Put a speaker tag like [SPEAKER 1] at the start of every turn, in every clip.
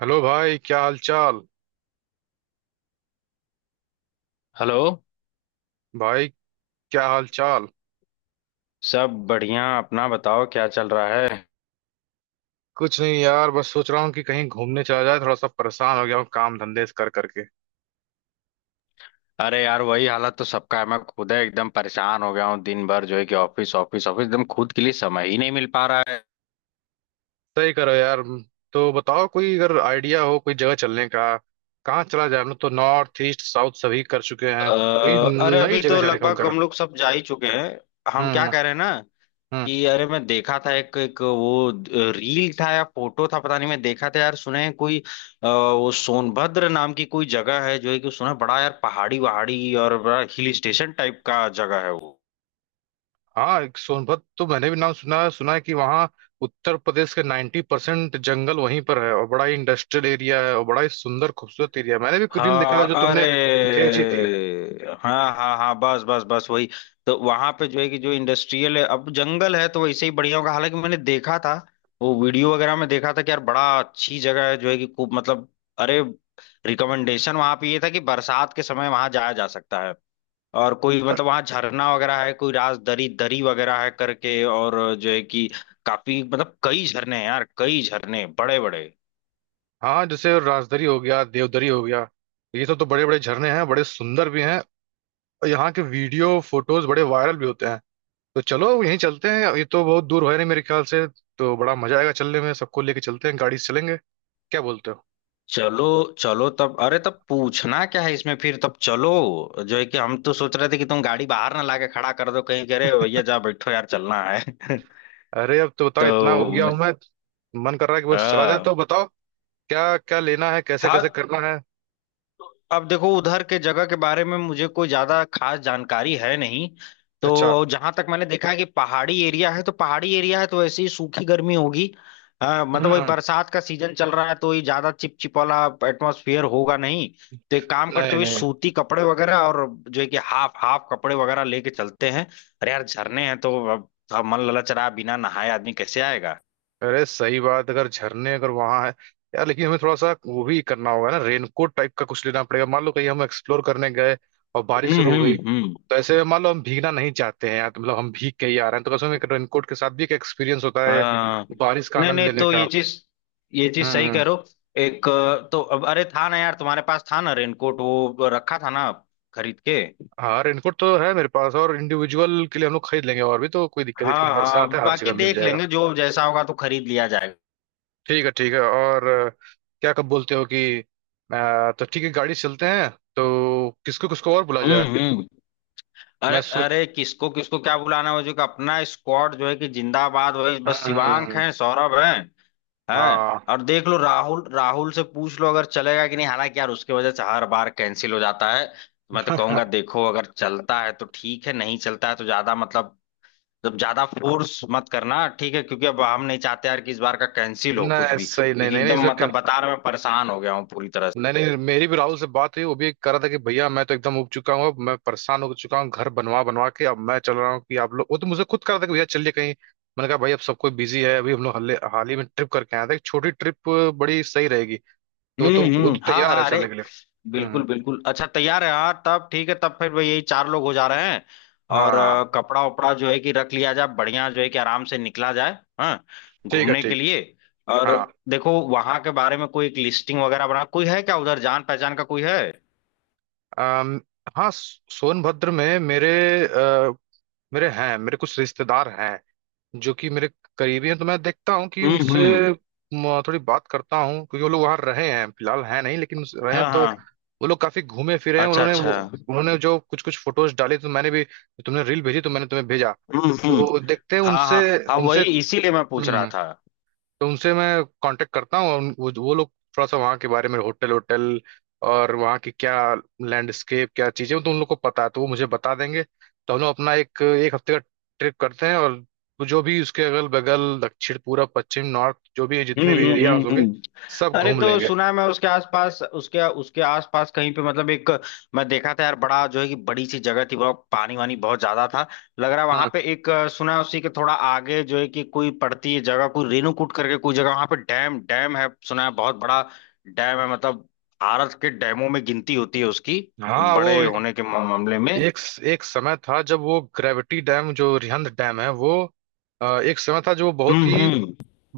[SPEAKER 1] Hello भाई, क्या हाल चाल?
[SPEAKER 2] हेलो।
[SPEAKER 1] भाई, क्या हाल चाल?
[SPEAKER 2] सब बढ़िया, अपना बताओ क्या चल रहा है।
[SPEAKER 1] कुछ नहीं यार, बस सोच रहा हूँ कि कहीं घूमने चला जाए। थोड़ा सा परेशान हो गया हूँ काम धंधे से कर करके।
[SPEAKER 2] अरे यार वही हालत तो सबका है। मैं खुद है एकदम परेशान हो गया हूँ। दिन भर जो है कि ऑफिस ऑफिस ऑफिस, एकदम खुद के लिए समय ही नहीं मिल पा रहा है।
[SPEAKER 1] सही करो यार। तो बताओ कोई अगर आइडिया हो कोई जगह चलने का। कहाँ चला जाए? हम लोग तो नॉर्थ ईस्ट साउथ सभी कर चुके हैं। कोई
[SPEAKER 2] अरे
[SPEAKER 1] नई
[SPEAKER 2] अभी
[SPEAKER 1] जगह
[SPEAKER 2] तो
[SPEAKER 1] जाने का मन कर
[SPEAKER 2] लगभग हम
[SPEAKER 1] रहा
[SPEAKER 2] लोग सब जा ही चुके हैं।
[SPEAKER 1] हूँ।
[SPEAKER 2] हम
[SPEAKER 1] हम्म।
[SPEAKER 2] क्या कह रहे हैं ना
[SPEAKER 1] हम्म।
[SPEAKER 2] कि अरे मैं देखा था एक एक वो रील था या फोटो था पता नहीं। मैं देखा था यार, सुने हैं कोई वो सोनभद्र नाम की कोई जगह है जो है कि सुना है बड़ा यार पहाड़ी वहाड़ी और बड़ा हिल स्टेशन टाइप का जगह है वो।
[SPEAKER 1] हाँ, एक सोनभद्र तो मैंने भी नाम सुना है। सुना है कि वहाँ उत्तर प्रदेश के 90% जंगल वहीं पर है, और बड़ा ही इंडस्ट्रियल एरिया है, और बड़ा ही सुंदर खूबसूरत एरिया है। मैंने भी कुछ रील देखा
[SPEAKER 2] हाँ,
[SPEAKER 1] था जो तुमने
[SPEAKER 2] अरे
[SPEAKER 1] भेजी थी।
[SPEAKER 2] हाँ हाँ हाँ, बस बस बस वही। तो वहां पे जो है कि जो इंडस्ट्रियल है, अब जंगल है तो वैसे ही बढ़िया होगा। हालांकि मैंने देखा था, वो वीडियो वगैरह में देखा था कि यार बड़ा अच्छी जगह है जो है कि खूब मतलब अरे, रिकमेंडेशन वहां पे ये था कि बरसात के समय वहां जाया जा सकता है। और कोई मतलब वहां झरना वगैरह है, कोई राजदरी दरी दरी वगैरह है करके, और जो है कि काफी मतलब कई झरने हैं यार, कई झरने बड़े बड़े।
[SPEAKER 1] हाँ, जैसे राजदरी हो गया, देवदरी हो गया, ये सब तो बड़े बड़े झरने हैं, बड़े सुंदर भी हैं। और यहाँ के वीडियो फोटोज बड़े वायरल भी होते हैं। तो चलो यहीं चलते हैं, ये तो बहुत दूर है नहीं मेरे ख्याल से। तो बड़ा मजा आएगा चलने में, सबको लेके चलते हैं, गाड़ी से चलेंगे। क्या बोलते हो?
[SPEAKER 2] चलो चलो, तब अरे तब पूछना क्या है इसमें, फिर तब चलो। जो है कि हम तो सोच रहे थे कि तुम गाड़ी बाहर ना लाके खड़ा कर दो कहीं करे भैया जा बैठो यार चलना है।
[SPEAKER 1] अरे अब तो बताओ,
[SPEAKER 2] तो
[SPEAKER 1] इतना हो गया हूं मैं। मन कर रहा है कि बस चला जाए,
[SPEAKER 2] हाँ
[SPEAKER 1] तो बताओ क्या क्या लेना है, कैसे
[SPEAKER 2] हाँ,
[SPEAKER 1] कैसे करना है।
[SPEAKER 2] अब देखो उधर के जगह के बारे में मुझे कोई ज्यादा खास जानकारी है नहीं।
[SPEAKER 1] अच्छा।
[SPEAKER 2] तो जहां तक मैंने देखा है कि पहाड़ी एरिया है, तो पहाड़ी एरिया है तो वैसे ही सूखी गर्मी होगी। मतलब वही
[SPEAKER 1] हम्म।
[SPEAKER 2] बरसात का सीजन चल रहा है तो ये ज्यादा चिपचिप वाला एटमोसफियर होगा नहीं। तो एक काम करते
[SPEAKER 1] नहीं
[SPEAKER 2] हुए,
[SPEAKER 1] नहीं।
[SPEAKER 2] सूती कपड़े वगैरह और जो है कि हाफ हाफ कपड़े वगैरह लेके चलते हैं। अरे यार झरने हैं तो अब मन ललच रहा है, बिना नहाए आदमी कैसे आएगा।
[SPEAKER 1] अरे सही बात, अगर झरने अगर वहां है, यार लेकिन हमें थोड़ा सा वो भी करना होगा ना, रेनकोट टाइप का कुछ लेना पड़ेगा। मान लो कहीं हम एक्सप्लोर करने गए और बारिश शुरू हो गई,
[SPEAKER 2] हम्म।
[SPEAKER 1] तो ऐसे में मान लो हम भीगना नहीं चाहते हैं यार, तो मतलब हम भीग के ही आ रहे हैं तो कसम, एक रेनकोट के साथ भी एक एक्सपीरियंस होता है
[SPEAKER 2] हाँ,
[SPEAKER 1] बारिश का
[SPEAKER 2] नहीं
[SPEAKER 1] आनंद
[SPEAKER 2] नहीं,
[SPEAKER 1] लेने
[SPEAKER 2] तो ये
[SPEAKER 1] का।
[SPEAKER 2] चीज, ये चीज सही
[SPEAKER 1] हम्म।
[SPEAKER 2] करो। एक तो अब अरे था ना यार तुम्हारे पास था ना रेनकोट, वो रखा था ना खरीद के।
[SPEAKER 1] हाँ, रेनकोट तो है मेरे पास, और इंडिविजुअल के लिए हम लोग खरीद लेंगे। और भी तो कोई दिक्कत नहीं इसमें,
[SPEAKER 2] हाँ हाँ,
[SPEAKER 1] बरसात है हर
[SPEAKER 2] बाकी
[SPEAKER 1] जगह मिल
[SPEAKER 2] देख
[SPEAKER 1] जाएगा।
[SPEAKER 2] लेंगे, जो जैसा होगा तो खरीद लिया जाएगा।
[SPEAKER 1] ठीक है, ठीक है, और क्या कब बोलते हो कि तो ठीक है गाड़ी से चलते हैं। तो किसको किसको और बुला जाए?
[SPEAKER 2] हम्म। अरे
[SPEAKER 1] मैं सोच।
[SPEAKER 2] अरे किसको किसको क्या बुलाना है, वो जो कि अपना स्क्वाड जो है कि जिंदाबाद, वही बस शिवांक
[SPEAKER 1] हम्म,
[SPEAKER 2] है, सौरभ है। हाँ,
[SPEAKER 1] हाँ।
[SPEAKER 2] और देख लो राहुल, राहुल से पूछ लो अगर चलेगा कि नहीं। हालांकि यार उसके वजह से हर बार कैंसिल हो जाता है, तो मैं तो कहूंगा देखो अगर चलता है तो ठीक है, नहीं चलता है तो ज्यादा मतलब जब ज्यादा फोर्स मत करना, ठीक है। क्योंकि अब हम नहीं चाहते यार कि इस बार का कैंसिल हो कुछ
[SPEAKER 1] नहीं,
[SPEAKER 2] भी,
[SPEAKER 1] सही। नहीं
[SPEAKER 2] क्योंकि
[SPEAKER 1] नहीं नहीं,
[SPEAKER 2] एकदम
[SPEAKER 1] इसमें
[SPEAKER 2] मतलब
[SPEAKER 1] क-।
[SPEAKER 2] बता रहा मैं परेशान हो गया हूँ पूरी तरह से।
[SPEAKER 1] नहीं नहीं, मेरी भी राहुल से बात हुई, वो भी कह रहा था कि भैया, मैं तो एकदम उब चुका हूँ, अब मैं परेशान हो चुका हूँ घर बनवा बनवा के। अब मैं चल रहा हूँ कि आप लोग, वो तो मुझे खुद कह रहा था कि भैया चलिए कहीं। मैंने कहा भाई, अब सब कोई बिजी है, अभी हम लोग हाल ही में ट्रिप करके आया था, एक छोटी ट्रिप बड़ी सही रहेगी। तो तो वो
[SPEAKER 2] हम्म।
[SPEAKER 1] तो
[SPEAKER 2] हाँ
[SPEAKER 1] तैयार है
[SPEAKER 2] हाँ, अरे
[SPEAKER 1] चलने के लिए।
[SPEAKER 2] बिल्कुल
[SPEAKER 1] हम्म।
[SPEAKER 2] बिल्कुल, अच्छा तैयार है। हाँ तब ठीक है, तब फिर भाई यही चार लोग हो जा रहे हैं। और
[SPEAKER 1] हाँ।
[SPEAKER 2] कपड़ा उपड़ा जो है कि रख लिया जाए बढ़िया, जो है कि आराम से निकला जाए। हाँ,
[SPEAKER 1] ठीक है,
[SPEAKER 2] घूमने के
[SPEAKER 1] ठीक।
[SPEAKER 2] लिए। और
[SPEAKER 1] हाँ।
[SPEAKER 2] देखो वहां के बारे में कोई एक लिस्टिंग वगैरह बना, कोई है क्या उधर जान पहचान का कोई है।
[SPEAKER 1] अम, हाँ, सोनभद्र में मेरे अ, मेरे हैं। मेरे कुछ रिश्तेदार हैं जो कि मेरे करीबी हैं। तो मैं देखता हूँ कि उनसे
[SPEAKER 2] हम्म।
[SPEAKER 1] थोड़ी बात करता हूँ, क्योंकि वो लोग वहाँ रहे हैं, फिलहाल हैं नहीं लेकिन रहे हैं।
[SPEAKER 2] हाँ
[SPEAKER 1] तो
[SPEAKER 2] हाँ।
[SPEAKER 1] वो लोग काफी घूमे फिरे हैं।
[SPEAKER 2] अच्छा अच्छा।
[SPEAKER 1] उन्होंने जो कुछ कुछ फोटोज डाले तो मैंने भी, तुमने रील भेजी तो मैंने तुम्हें भेजा।
[SPEAKER 2] हम्म।
[SPEAKER 1] तो देखते हैं
[SPEAKER 2] हाँ
[SPEAKER 1] उनसे।
[SPEAKER 2] हाँ। हाँ
[SPEAKER 1] उनसे
[SPEAKER 2] वही इसीलिए मैं पूछ रहा
[SPEAKER 1] हम्म,
[SPEAKER 2] था।
[SPEAKER 1] तो उनसे मैं कांटेक्ट करता हूँ, और वो लोग थोड़ा सा वहाँ के बारे में, होटल होटल और वहाँ की क्या लैंडस्केप क्या चीज़ें हैं, तो उन लोग को पता है, तो वो मुझे बता देंगे। तो हम लोग अपना एक एक हफ्ते का ट्रिप करते हैं, और जो भी उसके अगल बगल दक्षिण पूरब पश्चिम नॉर्थ, जो भी
[SPEAKER 2] हम्म
[SPEAKER 1] जितने भी
[SPEAKER 2] हम्म
[SPEAKER 1] एरियाज
[SPEAKER 2] हम्म
[SPEAKER 1] होंगे
[SPEAKER 2] हम्म।
[SPEAKER 1] सब
[SPEAKER 2] अरे
[SPEAKER 1] घूम
[SPEAKER 2] तो
[SPEAKER 1] लेंगे।
[SPEAKER 2] सुना है, मैं उसके आसपास उसके उसके आसपास कहीं पे मतलब एक, मैं देखा था यार बड़ा जो है कि बड़ी सी जगह थी, बहुत पानी वानी बहुत ज्यादा था, लग रहा है वहां
[SPEAKER 1] हाँ।
[SPEAKER 2] पे एक सुना है उसी के थोड़ा आगे जो है कि कोई पड़ती है जगह, कोई रेणुकूट करके कोई जगह, वहां पे डैम डैम है सुना है, बहुत बड़ा डैम है। मतलब भारत के डैमों में गिनती होती है उसकी,
[SPEAKER 1] हाँ।
[SPEAKER 2] बड़े
[SPEAKER 1] वो एक
[SPEAKER 2] होने के मामले में।
[SPEAKER 1] एक समय था जब वो ग्रेविटी डैम जो रिहंद डैम है, वो एक समय था जो बहुत ही,
[SPEAKER 2] हम्म।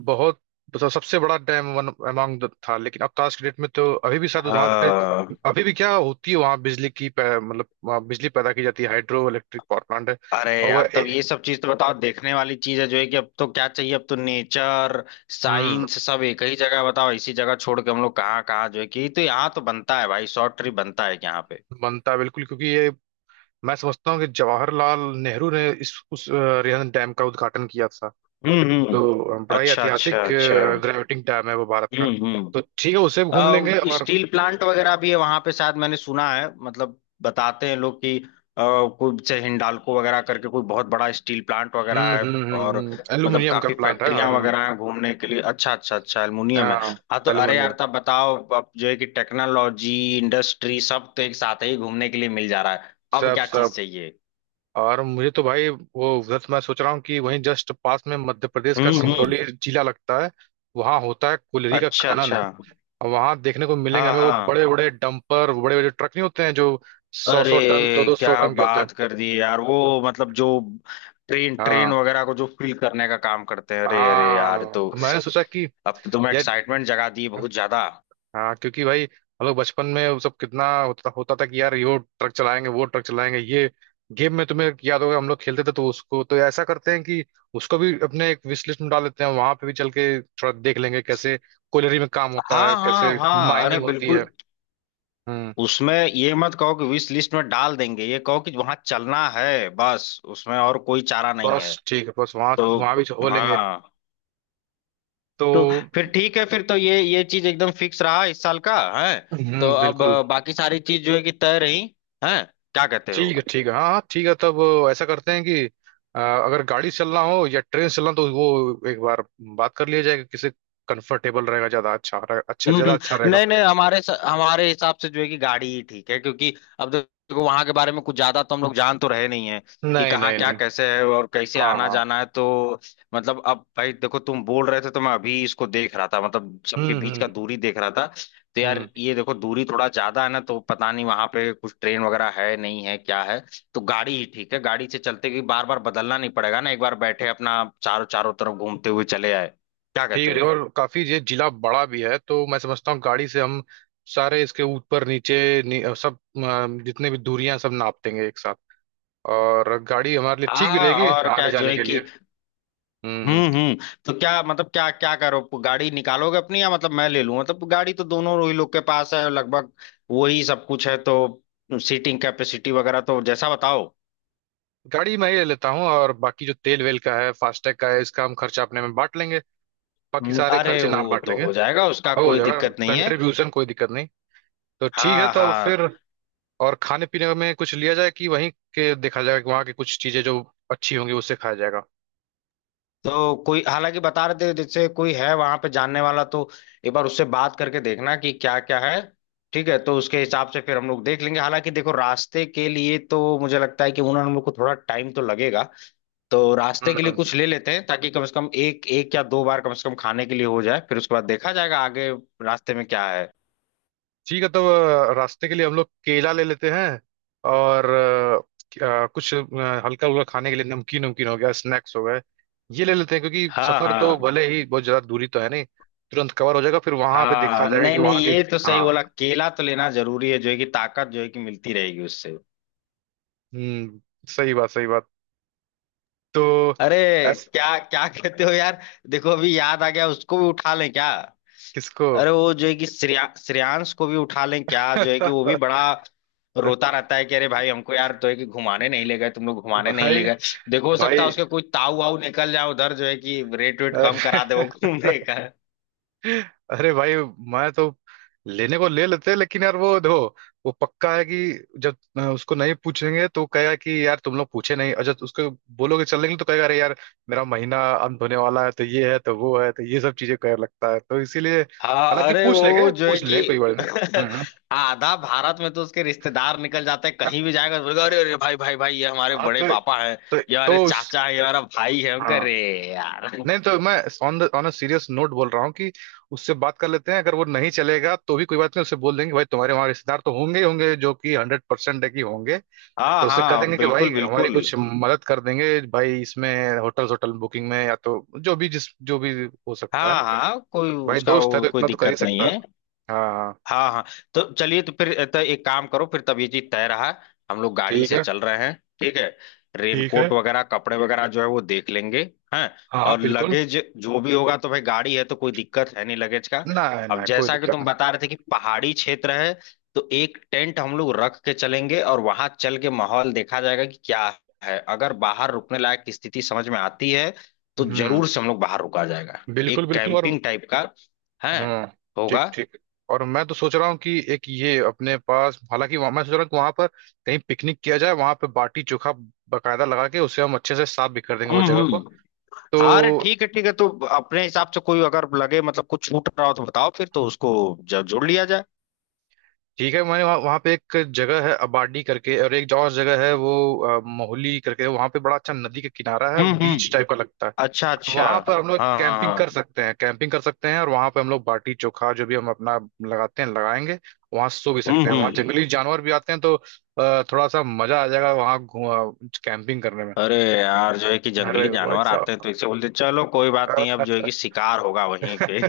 [SPEAKER 1] बहुत मतलब सबसे बड़ा डैम वन अमंग था। लेकिन अब का क्रिकेट में तो अभी भी शायद वहां पे,
[SPEAKER 2] हाँ,
[SPEAKER 1] अभी भी क्या होती है वहां बिजली की पै-, मतलब वहाँ बिजली पैदा की जाती है, हाइड्रो इलेक्ट्रिक पावर प्लांट है।
[SPEAKER 2] अरे
[SPEAKER 1] और
[SPEAKER 2] यार
[SPEAKER 1] वह
[SPEAKER 2] तब
[SPEAKER 1] ए-।
[SPEAKER 2] ये सब चीज तो बताओ देखने वाली चीज है, जो है कि अब तो क्या चाहिए, अब तो नेचर
[SPEAKER 1] हम्म।
[SPEAKER 2] साइंस सब एक ही जगह। बताओ इसी जगह छोड़ के हम लोग कहाँ कहाँ जो है कि, तो यहाँ तो बनता है भाई, शॉर्ट ट्रिप बनता है यहाँ पे।
[SPEAKER 1] बनता है बिल्कुल, क्योंकि ये मैं समझता हूँ कि जवाहरलाल नेहरू ने इस उस रिहन डैम का उद्घाटन किया था।
[SPEAKER 2] हम्म।
[SPEAKER 1] तो बड़ा ही
[SPEAKER 2] अच्छा
[SPEAKER 1] ऐतिहासिक
[SPEAKER 2] अच्छा अच्छा।
[SPEAKER 1] ग्रेविटिंग डैम है वो भारत का।
[SPEAKER 2] हम्म।
[SPEAKER 1] तो ठीक है, उसे भी घूम लेंगे। और
[SPEAKER 2] स्टील प्लांट वगैरह भी है वहां पे शायद, मैंने सुना है मतलब बताते हैं लोग कि अ, कोई जैसे हिंडाल्को वगैरह करके कोई बहुत बड़ा स्टील प्लांट वगैरह है। और मतलब
[SPEAKER 1] एल्यूमिनियम का
[SPEAKER 2] काफी
[SPEAKER 1] प्लांट है।
[SPEAKER 2] फैक्ट्रियां वगैरह हैं घूमने के लिए। अच्छा अच्छा अच्छा, एल्युमिनियम है।
[SPEAKER 1] हाँ।
[SPEAKER 2] हाँ, तो अरे
[SPEAKER 1] एल्यूमिनियम
[SPEAKER 2] यार तब बताओ अब जो है कि टेक्नोलॉजी इंडस्ट्री सब तो एक साथ ही घूमने के लिए मिल जा रहा है, अब
[SPEAKER 1] सब
[SPEAKER 2] क्या चीज
[SPEAKER 1] सब।
[SPEAKER 2] चाहिए।
[SPEAKER 1] और मुझे तो भाई वो उधर तो मैं सोच रहा हूँ कि वहीं जस्ट पास में मध्य प्रदेश का
[SPEAKER 2] हम्म।
[SPEAKER 1] सिंगरौली जिला लगता है। वहां होता है कोयले का
[SPEAKER 2] अच्छा
[SPEAKER 1] खनन,
[SPEAKER 2] अच्छा।
[SPEAKER 1] और वहां देखने को मिलेंगे
[SPEAKER 2] हाँ
[SPEAKER 1] हमें वो
[SPEAKER 2] हाँ,
[SPEAKER 1] बड़े बड़े डंपर, बड़े बड़े ट्रक नहीं होते हैं जो सौ
[SPEAKER 2] अरे
[SPEAKER 1] सौ टन दो दो सौ
[SPEAKER 2] क्या
[SPEAKER 1] टन के होते हैं।
[SPEAKER 2] बात कर दी यार वो, मतलब जो ट्रेन ट्रेन
[SPEAKER 1] हाँ
[SPEAKER 2] वगैरह को जो फील करने का काम करते हैं, अरे अरे यार,
[SPEAKER 1] हाँ,
[SPEAKER 2] तो
[SPEAKER 1] तो मैंने सोचा कि
[SPEAKER 2] अब तो तुम
[SPEAKER 1] यार।
[SPEAKER 2] एक्साइटमेंट जगा दी बहुत ज्यादा।
[SPEAKER 1] हाँ क्योंकि भाई हम लोग बचपन में वो सब कितना होता था कि यार, ये वो ट्रक चलाएंगे, वो ट्रक चलाएंगे। ये गेम में तुम्हें याद होगा, हम लोग खेलते थे। तो उसको तो ऐसा करते हैं कि उसको भी अपने एक विश लिस्ट में डाल देते हैं। वहां पे भी चल के थोड़ा देख लेंगे कैसे कोयलरी में काम होता है,
[SPEAKER 2] हाँ हाँ
[SPEAKER 1] कैसे
[SPEAKER 2] हाँ, अरे
[SPEAKER 1] माइनिंग होती
[SPEAKER 2] बिल्कुल।
[SPEAKER 1] है। हम्म।
[SPEAKER 2] उसमें ये मत कहो कि विश लिस्ट में डाल देंगे, ये कहो कि वहां चलना है बस, उसमें और कोई चारा नहीं
[SPEAKER 1] बस
[SPEAKER 2] है।
[SPEAKER 1] ठीक है, बस वहां
[SPEAKER 2] तो
[SPEAKER 1] वहां भी हो लेंगे।
[SPEAKER 2] हाँ,
[SPEAKER 1] तो।
[SPEAKER 2] तो फिर ठीक है, फिर तो ये चीज एकदम फिक्स रहा इस साल का है। तो
[SPEAKER 1] हम्म।
[SPEAKER 2] अब
[SPEAKER 1] बिल्कुल।
[SPEAKER 2] बाकी सारी चीज जो है कि तय रही है, क्या कहते हो।
[SPEAKER 1] ठीक है, ठीक है। हाँ हाँ, ठीक है तब ऐसा करते हैं कि अगर गाड़ी से चलना हो या ट्रेन से चलना हो, तो वो एक बार बात कर लिया जाएगा किसे कंफर्टेबल रहेगा ज्यादा, अच्छा अच्छा ज्यादा अच्छा रहेगा।
[SPEAKER 2] नहीं नहीं, हमारे स- हमारे हिसाब से जो है कि गाड़ी ही ठीक है, क्योंकि अब देखो वहां के बारे में कुछ ज्यादा तो हम लोग जान तो रहे नहीं है कि
[SPEAKER 1] नहीं
[SPEAKER 2] कहाँ
[SPEAKER 1] नहीं
[SPEAKER 2] क्या
[SPEAKER 1] नहीं।
[SPEAKER 2] कैसे है और कैसे
[SPEAKER 1] हाँ
[SPEAKER 2] आना
[SPEAKER 1] हाँ।
[SPEAKER 2] जाना है। तो मतलब अब भाई देखो, तुम बोल रहे थे तो मैं अभी इसको देख रहा था, मतलब सबके
[SPEAKER 1] हम्म
[SPEAKER 2] बीच का
[SPEAKER 1] हम्म
[SPEAKER 2] दूरी देख रहा था। तो यार
[SPEAKER 1] हम्म।
[SPEAKER 2] ये देखो दूरी थोड़ा ज्यादा है ना, तो पता नहीं वहां पे कुछ ट्रेन वगैरह है नहीं है क्या है। तो गाड़ी ही ठीक है, गाड़ी से चलते कि बार बार बदलना नहीं पड़ेगा ना, एक बार बैठे अपना चारों चारों तरफ घूमते हुए चले आए। क्या
[SPEAKER 1] ठीक
[SPEAKER 2] कहते
[SPEAKER 1] है, ठीक है।
[SPEAKER 2] हो।
[SPEAKER 1] और काफी ये जिला बड़ा भी है, तो मैं समझता हूँ गाड़ी से हम सारे इसके ऊपर नीचे सब जितने भी दूरियां सब नाप देंगे एक साथ। और गाड़ी हमारे लिए ठीक भी
[SPEAKER 2] हाँ
[SPEAKER 1] रहेगी
[SPEAKER 2] और क्या
[SPEAKER 1] आने
[SPEAKER 2] जो
[SPEAKER 1] जाने
[SPEAKER 2] है
[SPEAKER 1] के लिए।
[SPEAKER 2] कि।
[SPEAKER 1] हम्म। हम्म।
[SPEAKER 2] हम्म। तो क्या मतलब, क्या क्या करो, गाड़ी निकालोगे अपनी या मतलब मैं ले लूं, मतलब गाड़ी तो दोनों ही लोग के पास है लगभग, वही सब कुछ है तो सीटिंग कैपेसिटी वगैरह तो जैसा बताओ।
[SPEAKER 1] गाड़ी मैं ही ले लेता हूँ, और बाकी जो तेल वेल का है, फास्टैग का है, इसका हम खर्चा अपने में बांट लेंगे। बाकी सारे
[SPEAKER 2] अरे
[SPEAKER 1] खर्चे ना
[SPEAKER 2] वो
[SPEAKER 1] बांट
[SPEAKER 2] तो
[SPEAKER 1] लेंगे,
[SPEAKER 2] हो जाएगा, उसका
[SPEAKER 1] और हो
[SPEAKER 2] कोई
[SPEAKER 1] जाएगा।
[SPEAKER 2] दिक्कत नहीं है।
[SPEAKER 1] कंट्रीब्यूशन कोई दिक्कत नहीं। तो ठीक है,
[SPEAKER 2] हाँ
[SPEAKER 1] तो
[SPEAKER 2] हाँ,
[SPEAKER 1] फिर, और खाने पीने में कुछ लिया जाए कि वहीं के देखा जाएगा कि वहाँ की कुछ चीजें जो अच्छी होंगी उससे खाया जाएगा।
[SPEAKER 2] तो कोई हालांकि बता रहे थे जैसे कोई है वहां पे जानने वाला, तो एक बार उससे बात करके देखना कि क्या क्या है। ठीक है तो उसके हिसाब से फिर हम लोग देख लेंगे। हालांकि देखो रास्ते के लिए तो मुझे लगता है कि उन्होंने हम लोग को थोड़ा टाइम तो लगेगा, तो रास्ते के लिए
[SPEAKER 1] हम्म।
[SPEAKER 2] कुछ ले लेते हैं ताकि कम से कम एक एक या दो बार कम से कम खाने के लिए हो जाए, फिर उसके बाद देखा जाएगा आगे रास्ते में क्या है।
[SPEAKER 1] ठीक है तब, रास्ते के लिए हम लोग केला ले लेते हैं, और कुछ हल्का हल्का खाने के लिए, नमकीन नमकीन हो गया, स्नैक्स हो गए, ये ले लेते हैं, क्योंकि
[SPEAKER 2] हाँ
[SPEAKER 1] सफर तो
[SPEAKER 2] हाँ
[SPEAKER 1] भले ही, बहुत ज्यादा दूरी तो है नहीं, तुरंत कवर हो जाएगा, फिर वहां पे देखा
[SPEAKER 2] हाँ,
[SPEAKER 1] जाएगा
[SPEAKER 2] नहीं
[SPEAKER 1] कि
[SPEAKER 2] नहीं
[SPEAKER 1] वहां की।
[SPEAKER 2] ये तो सही
[SPEAKER 1] हाँ।
[SPEAKER 2] बोला, केला तो लेना जरूरी है जो है कि ताकत जो है कि मिलती रहेगी उससे।
[SPEAKER 1] हम्म। सही बात, सही बात। तो
[SPEAKER 2] अरे,
[SPEAKER 1] ऐस।
[SPEAKER 2] क्या क्या कहते हो यार, देखो अभी याद आ गया, उसको भी उठा लें क्या।
[SPEAKER 1] किसको?
[SPEAKER 2] अरे वो जो है कि श्रेया, श्रेयांश को भी उठा लें क्या, जो है कि वो भी बड़ा रोता रहता है कि अरे भाई हमको यार तो है कि घुमाने नहीं ले गए, तुम लोग घुमाने नहीं ले
[SPEAKER 1] भाई,
[SPEAKER 2] गए। देखो हो सकता
[SPEAKER 1] भाई,
[SPEAKER 2] है उसके कोई ताऊ वाऊ निकल जाए उधर, जो है कि रेट वेट कम
[SPEAKER 1] अरे।
[SPEAKER 2] करा दे वो घूमने का।
[SPEAKER 1] अरे भाई, मैं तो लेने को ले लेते लेकिन यार, वो देखो वो पक्का है कि जब उसको नहीं पूछेंगे तो कहेगा कि यार तुम लोग पूछे नहीं, और जब उसको बोलोगे चलने के लिए तो कहेगा अरे यार मेरा महीना अंत होने वाला है, तो ये है, तो वो है, तो ये सब चीजें कह लगता है, तो इसीलिए
[SPEAKER 2] हाँ,
[SPEAKER 1] हालांकि
[SPEAKER 2] अरे
[SPEAKER 1] पूछ
[SPEAKER 2] वो
[SPEAKER 1] लेंगे,
[SPEAKER 2] जो है
[SPEAKER 1] पूछ
[SPEAKER 2] कि
[SPEAKER 1] लेंगे कोई बात नहीं। हम्म। हम्म।
[SPEAKER 2] आधा भारत में तो उसके रिश्तेदार निकल जाते हैं। कहीं भी जाएगा तो बोलेगा अरे अरे भाई भाई भाई ये हमारे
[SPEAKER 1] आप
[SPEAKER 2] बड़े
[SPEAKER 1] तो।
[SPEAKER 2] पापा हैं,
[SPEAKER 1] तो,
[SPEAKER 2] ये हमारे
[SPEAKER 1] तो उस।
[SPEAKER 2] चाचा है, ये हमारा भाई है, हम कह
[SPEAKER 1] हाँ।
[SPEAKER 2] रे यार।
[SPEAKER 1] नहीं, तो मैं on the on uh serious note बोल रहा हूँ कि उससे बात कर लेते हैं, अगर वो नहीं चलेगा तो भी कोई बात नहीं, उससे बोल देंगे भाई तुम्हारे वहाँ रिश्तेदार तो होंगे ही होंगे जो कि 100% है कि होंगे।
[SPEAKER 2] हाँ
[SPEAKER 1] तो उससे कह
[SPEAKER 2] हाँ
[SPEAKER 1] देंगे कि भाई
[SPEAKER 2] बिल्कुल
[SPEAKER 1] हमारी
[SPEAKER 2] बिल्कुल।
[SPEAKER 1] कुछ मदद कर देंगे भाई इसमें होटल होटल बुकिंग में, या तो जो भी जिस जो भी हो सकता
[SPEAKER 2] हाँ
[SPEAKER 1] है।
[SPEAKER 2] हाँ, कोई
[SPEAKER 1] भाई
[SPEAKER 2] उसका
[SPEAKER 1] दोस्त है
[SPEAKER 2] वो
[SPEAKER 1] तो
[SPEAKER 2] कोई
[SPEAKER 1] इतना तो कर ही
[SPEAKER 2] दिक्कत नहीं
[SPEAKER 1] सकता है।
[SPEAKER 2] है।
[SPEAKER 1] हाँ।
[SPEAKER 2] हाँ हाँ, तो चलिए तो फिर तो एक काम करो, फिर तब ये चीज तय रहा, हम लोग गाड़ी
[SPEAKER 1] ठीक
[SPEAKER 2] से
[SPEAKER 1] है,
[SPEAKER 2] चल रहे हैं। ठीक है,
[SPEAKER 1] ठीक
[SPEAKER 2] रेनकोट
[SPEAKER 1] है।
[SPEAKER 2] वगैरह कपड़े वगैरह जो है वो देख लेंगे। हैं,
[SPEAKER 1] हाँ हाँ
[SPEAKER 2] और
[SPEAKER 1] बिल्कुल।
[SPEAKER 2] लगेज जो भी होगा तो भाई गाड़ी है तो कोई दिक्कत है नहीं लगेज का।
[SPEAKER 1] ना
[SPEAKER 2] अब
[SPEAKER 1] ना कोई
[SPEAKER 2] जैसा कि तुम
[SPEAKER 1] दिक्कत
[SPEAKER 2] बता रहे थे कि पहाड़ी क्षेत्र है, तो एक टेंट हम लोग रख के चलेंगे और वहां चल के माहौल देखा जाएगा कि क्या है। अगर बाहर रुकने लायक की स्थिति समझ में आती है तो
[SPEAKER 1] नहीं।
[SPEAKER 2] जरूर से हम लोग बाहर रुका जाएगा,
[SPEAKER 1] बिल्कुल
[SPEAKER 2] एक
[SPEAKER 1] बिल्कुल। और।
[SPEAKER 2] कैंपिंग टाइप का है
[SPEAKER 1] हम्म।
[SPEAKER 2] होगा।
[SPEAKER 1] ठीक। ठीक। और मैं तो सोच रहा हूँ कि एक ये अपने पास, हालांकि मैं सोच रहा हूँ कि वहां पर कहीं पिकनिक किया जाए, वहां पे बाटी चोखा बकायदा लगा के उसे हम अच्छे से साफ भी कर देंगे वो जगह को।
[SPEAKER 2] हम्म। हाँ, अरे
[SPEAKER 1] तो
[SPEAKER 2] ठीक है ठीक है, तो अपने हिसाब से कोई अगर लगे मतलब कुछ छूट रहा हो तो बताओ, फिर तो उसको जब जोड़ लिया जाए।
[SPEAKER 1] ठीक है। मैंने वहाँ वहाँ पे एक जगह है अबाडी करके, और एक और जगह है वो मोहली करके, वहाँ पे बड़ा अच्छा नदी का किनारा है, बीच
[SPEAKER 2] हम्म।
[SPEAKER 1] टाइप का लगता है।
[SPEAKER 2] अच्छा अच्छा।
[SPEAKER 1] वहां पर हम लोग
[SPEAKER 2] हाँ हाँ
[SPEAKER 1] कैंपिंग
[SPEAKER 2] हाँ।
[SPEAKER 1] कर सकते हैं, कैंपिंग कर सकते हैं, और वहां पे हम लोग बाटी चोखा जो भी हम अपना लगाते हैं लगाएंगे। वहां सो भी सकते हैं, वहां
[SPEAKER 2] हम्म।
[SPEAKER 1] जंगली जानवर भी आते हैं, तो थोड़ा सा मजा आ जाएगा वहां कैंपिंग करने में।
[SPEAKER 2] अरे यार जो है कि
[SPEAKER 1] अरे
[SPEAKER 2] जंगली
[SPEAKER 1] भाई
[SPEAKER 2] जानवर आते हैं तो
[SPEAKER 1] साहब।
[SPEAKER 2] इसे बोलते हैं, चलो कोई बात नहीं, अब जो है कि शिकार होगा वहीं पे।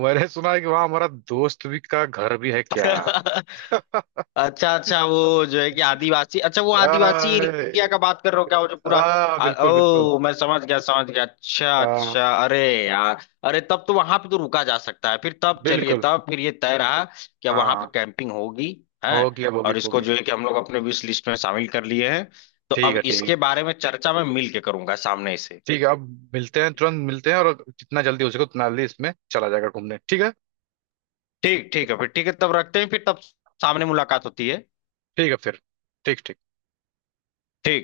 [SPEAKER 1] मैंने सुना है कि वहां हमारा दोस्त भी का घर भी है क्या?
[SPEAKER 2] अच्छा अच्छा, वो जो है कि आदिवासी, अच्छा वो आदिवासी
[SPEAKER 1] आ,
[SPEAKER 2] एरिया का बात कर रहे हो क्या, वो जो पूरा
[SPEAKER 1] आ, बिल्कुल बिल्कुल।
[SPEAKER 2] ओ मैं समझ गया समझ गया, अच्छा
[SPEAKER 1] हाँ
[SPEAKER 2] अच्छा, अरे यार अरे तब तो वहां पे तो रुका जा सकता है। फिर तब चलिए
[SPEAKER 1] बिल्कुल।
[SPEAKER 2] तब फिर ये तय रहा कि अब वहां पर
[SPEAKER 1] हाँ।
[SPEAKER 2] कैंपिंग होगी है।
[SPEAKER 1] होगी अब, होगी
[SPEAKER 2] और इसको
[SPEAKER 1] होगी।
[SPEAKER 2] जो है कि हम लोग अपने विश लिस्ट में शामिल कर लिए हैं, तो अब
[SPEAKER 1] ठीक है, ठीक है।
[SPEAKER 2] इसके बारे में चर्चा मैं मिल के करूंगा सामने से।
[SPEAKER 1] ठीक है अब मिलते हैं, तुरंत मिलते हैं, और जितना जल्दी हो सके उतना जल्दी इसमें चला जाएगा घूमने। ठीक है।
[SPEAKER 2] ठीक, ठीक है फिर, ठीक है तब रखते हैं, फिर तब सामने मुलाकात होती है।
[SPEAKER 1] ठीक है फिर। ठीक। ठीक।
[SPEAKER 2] ठीक।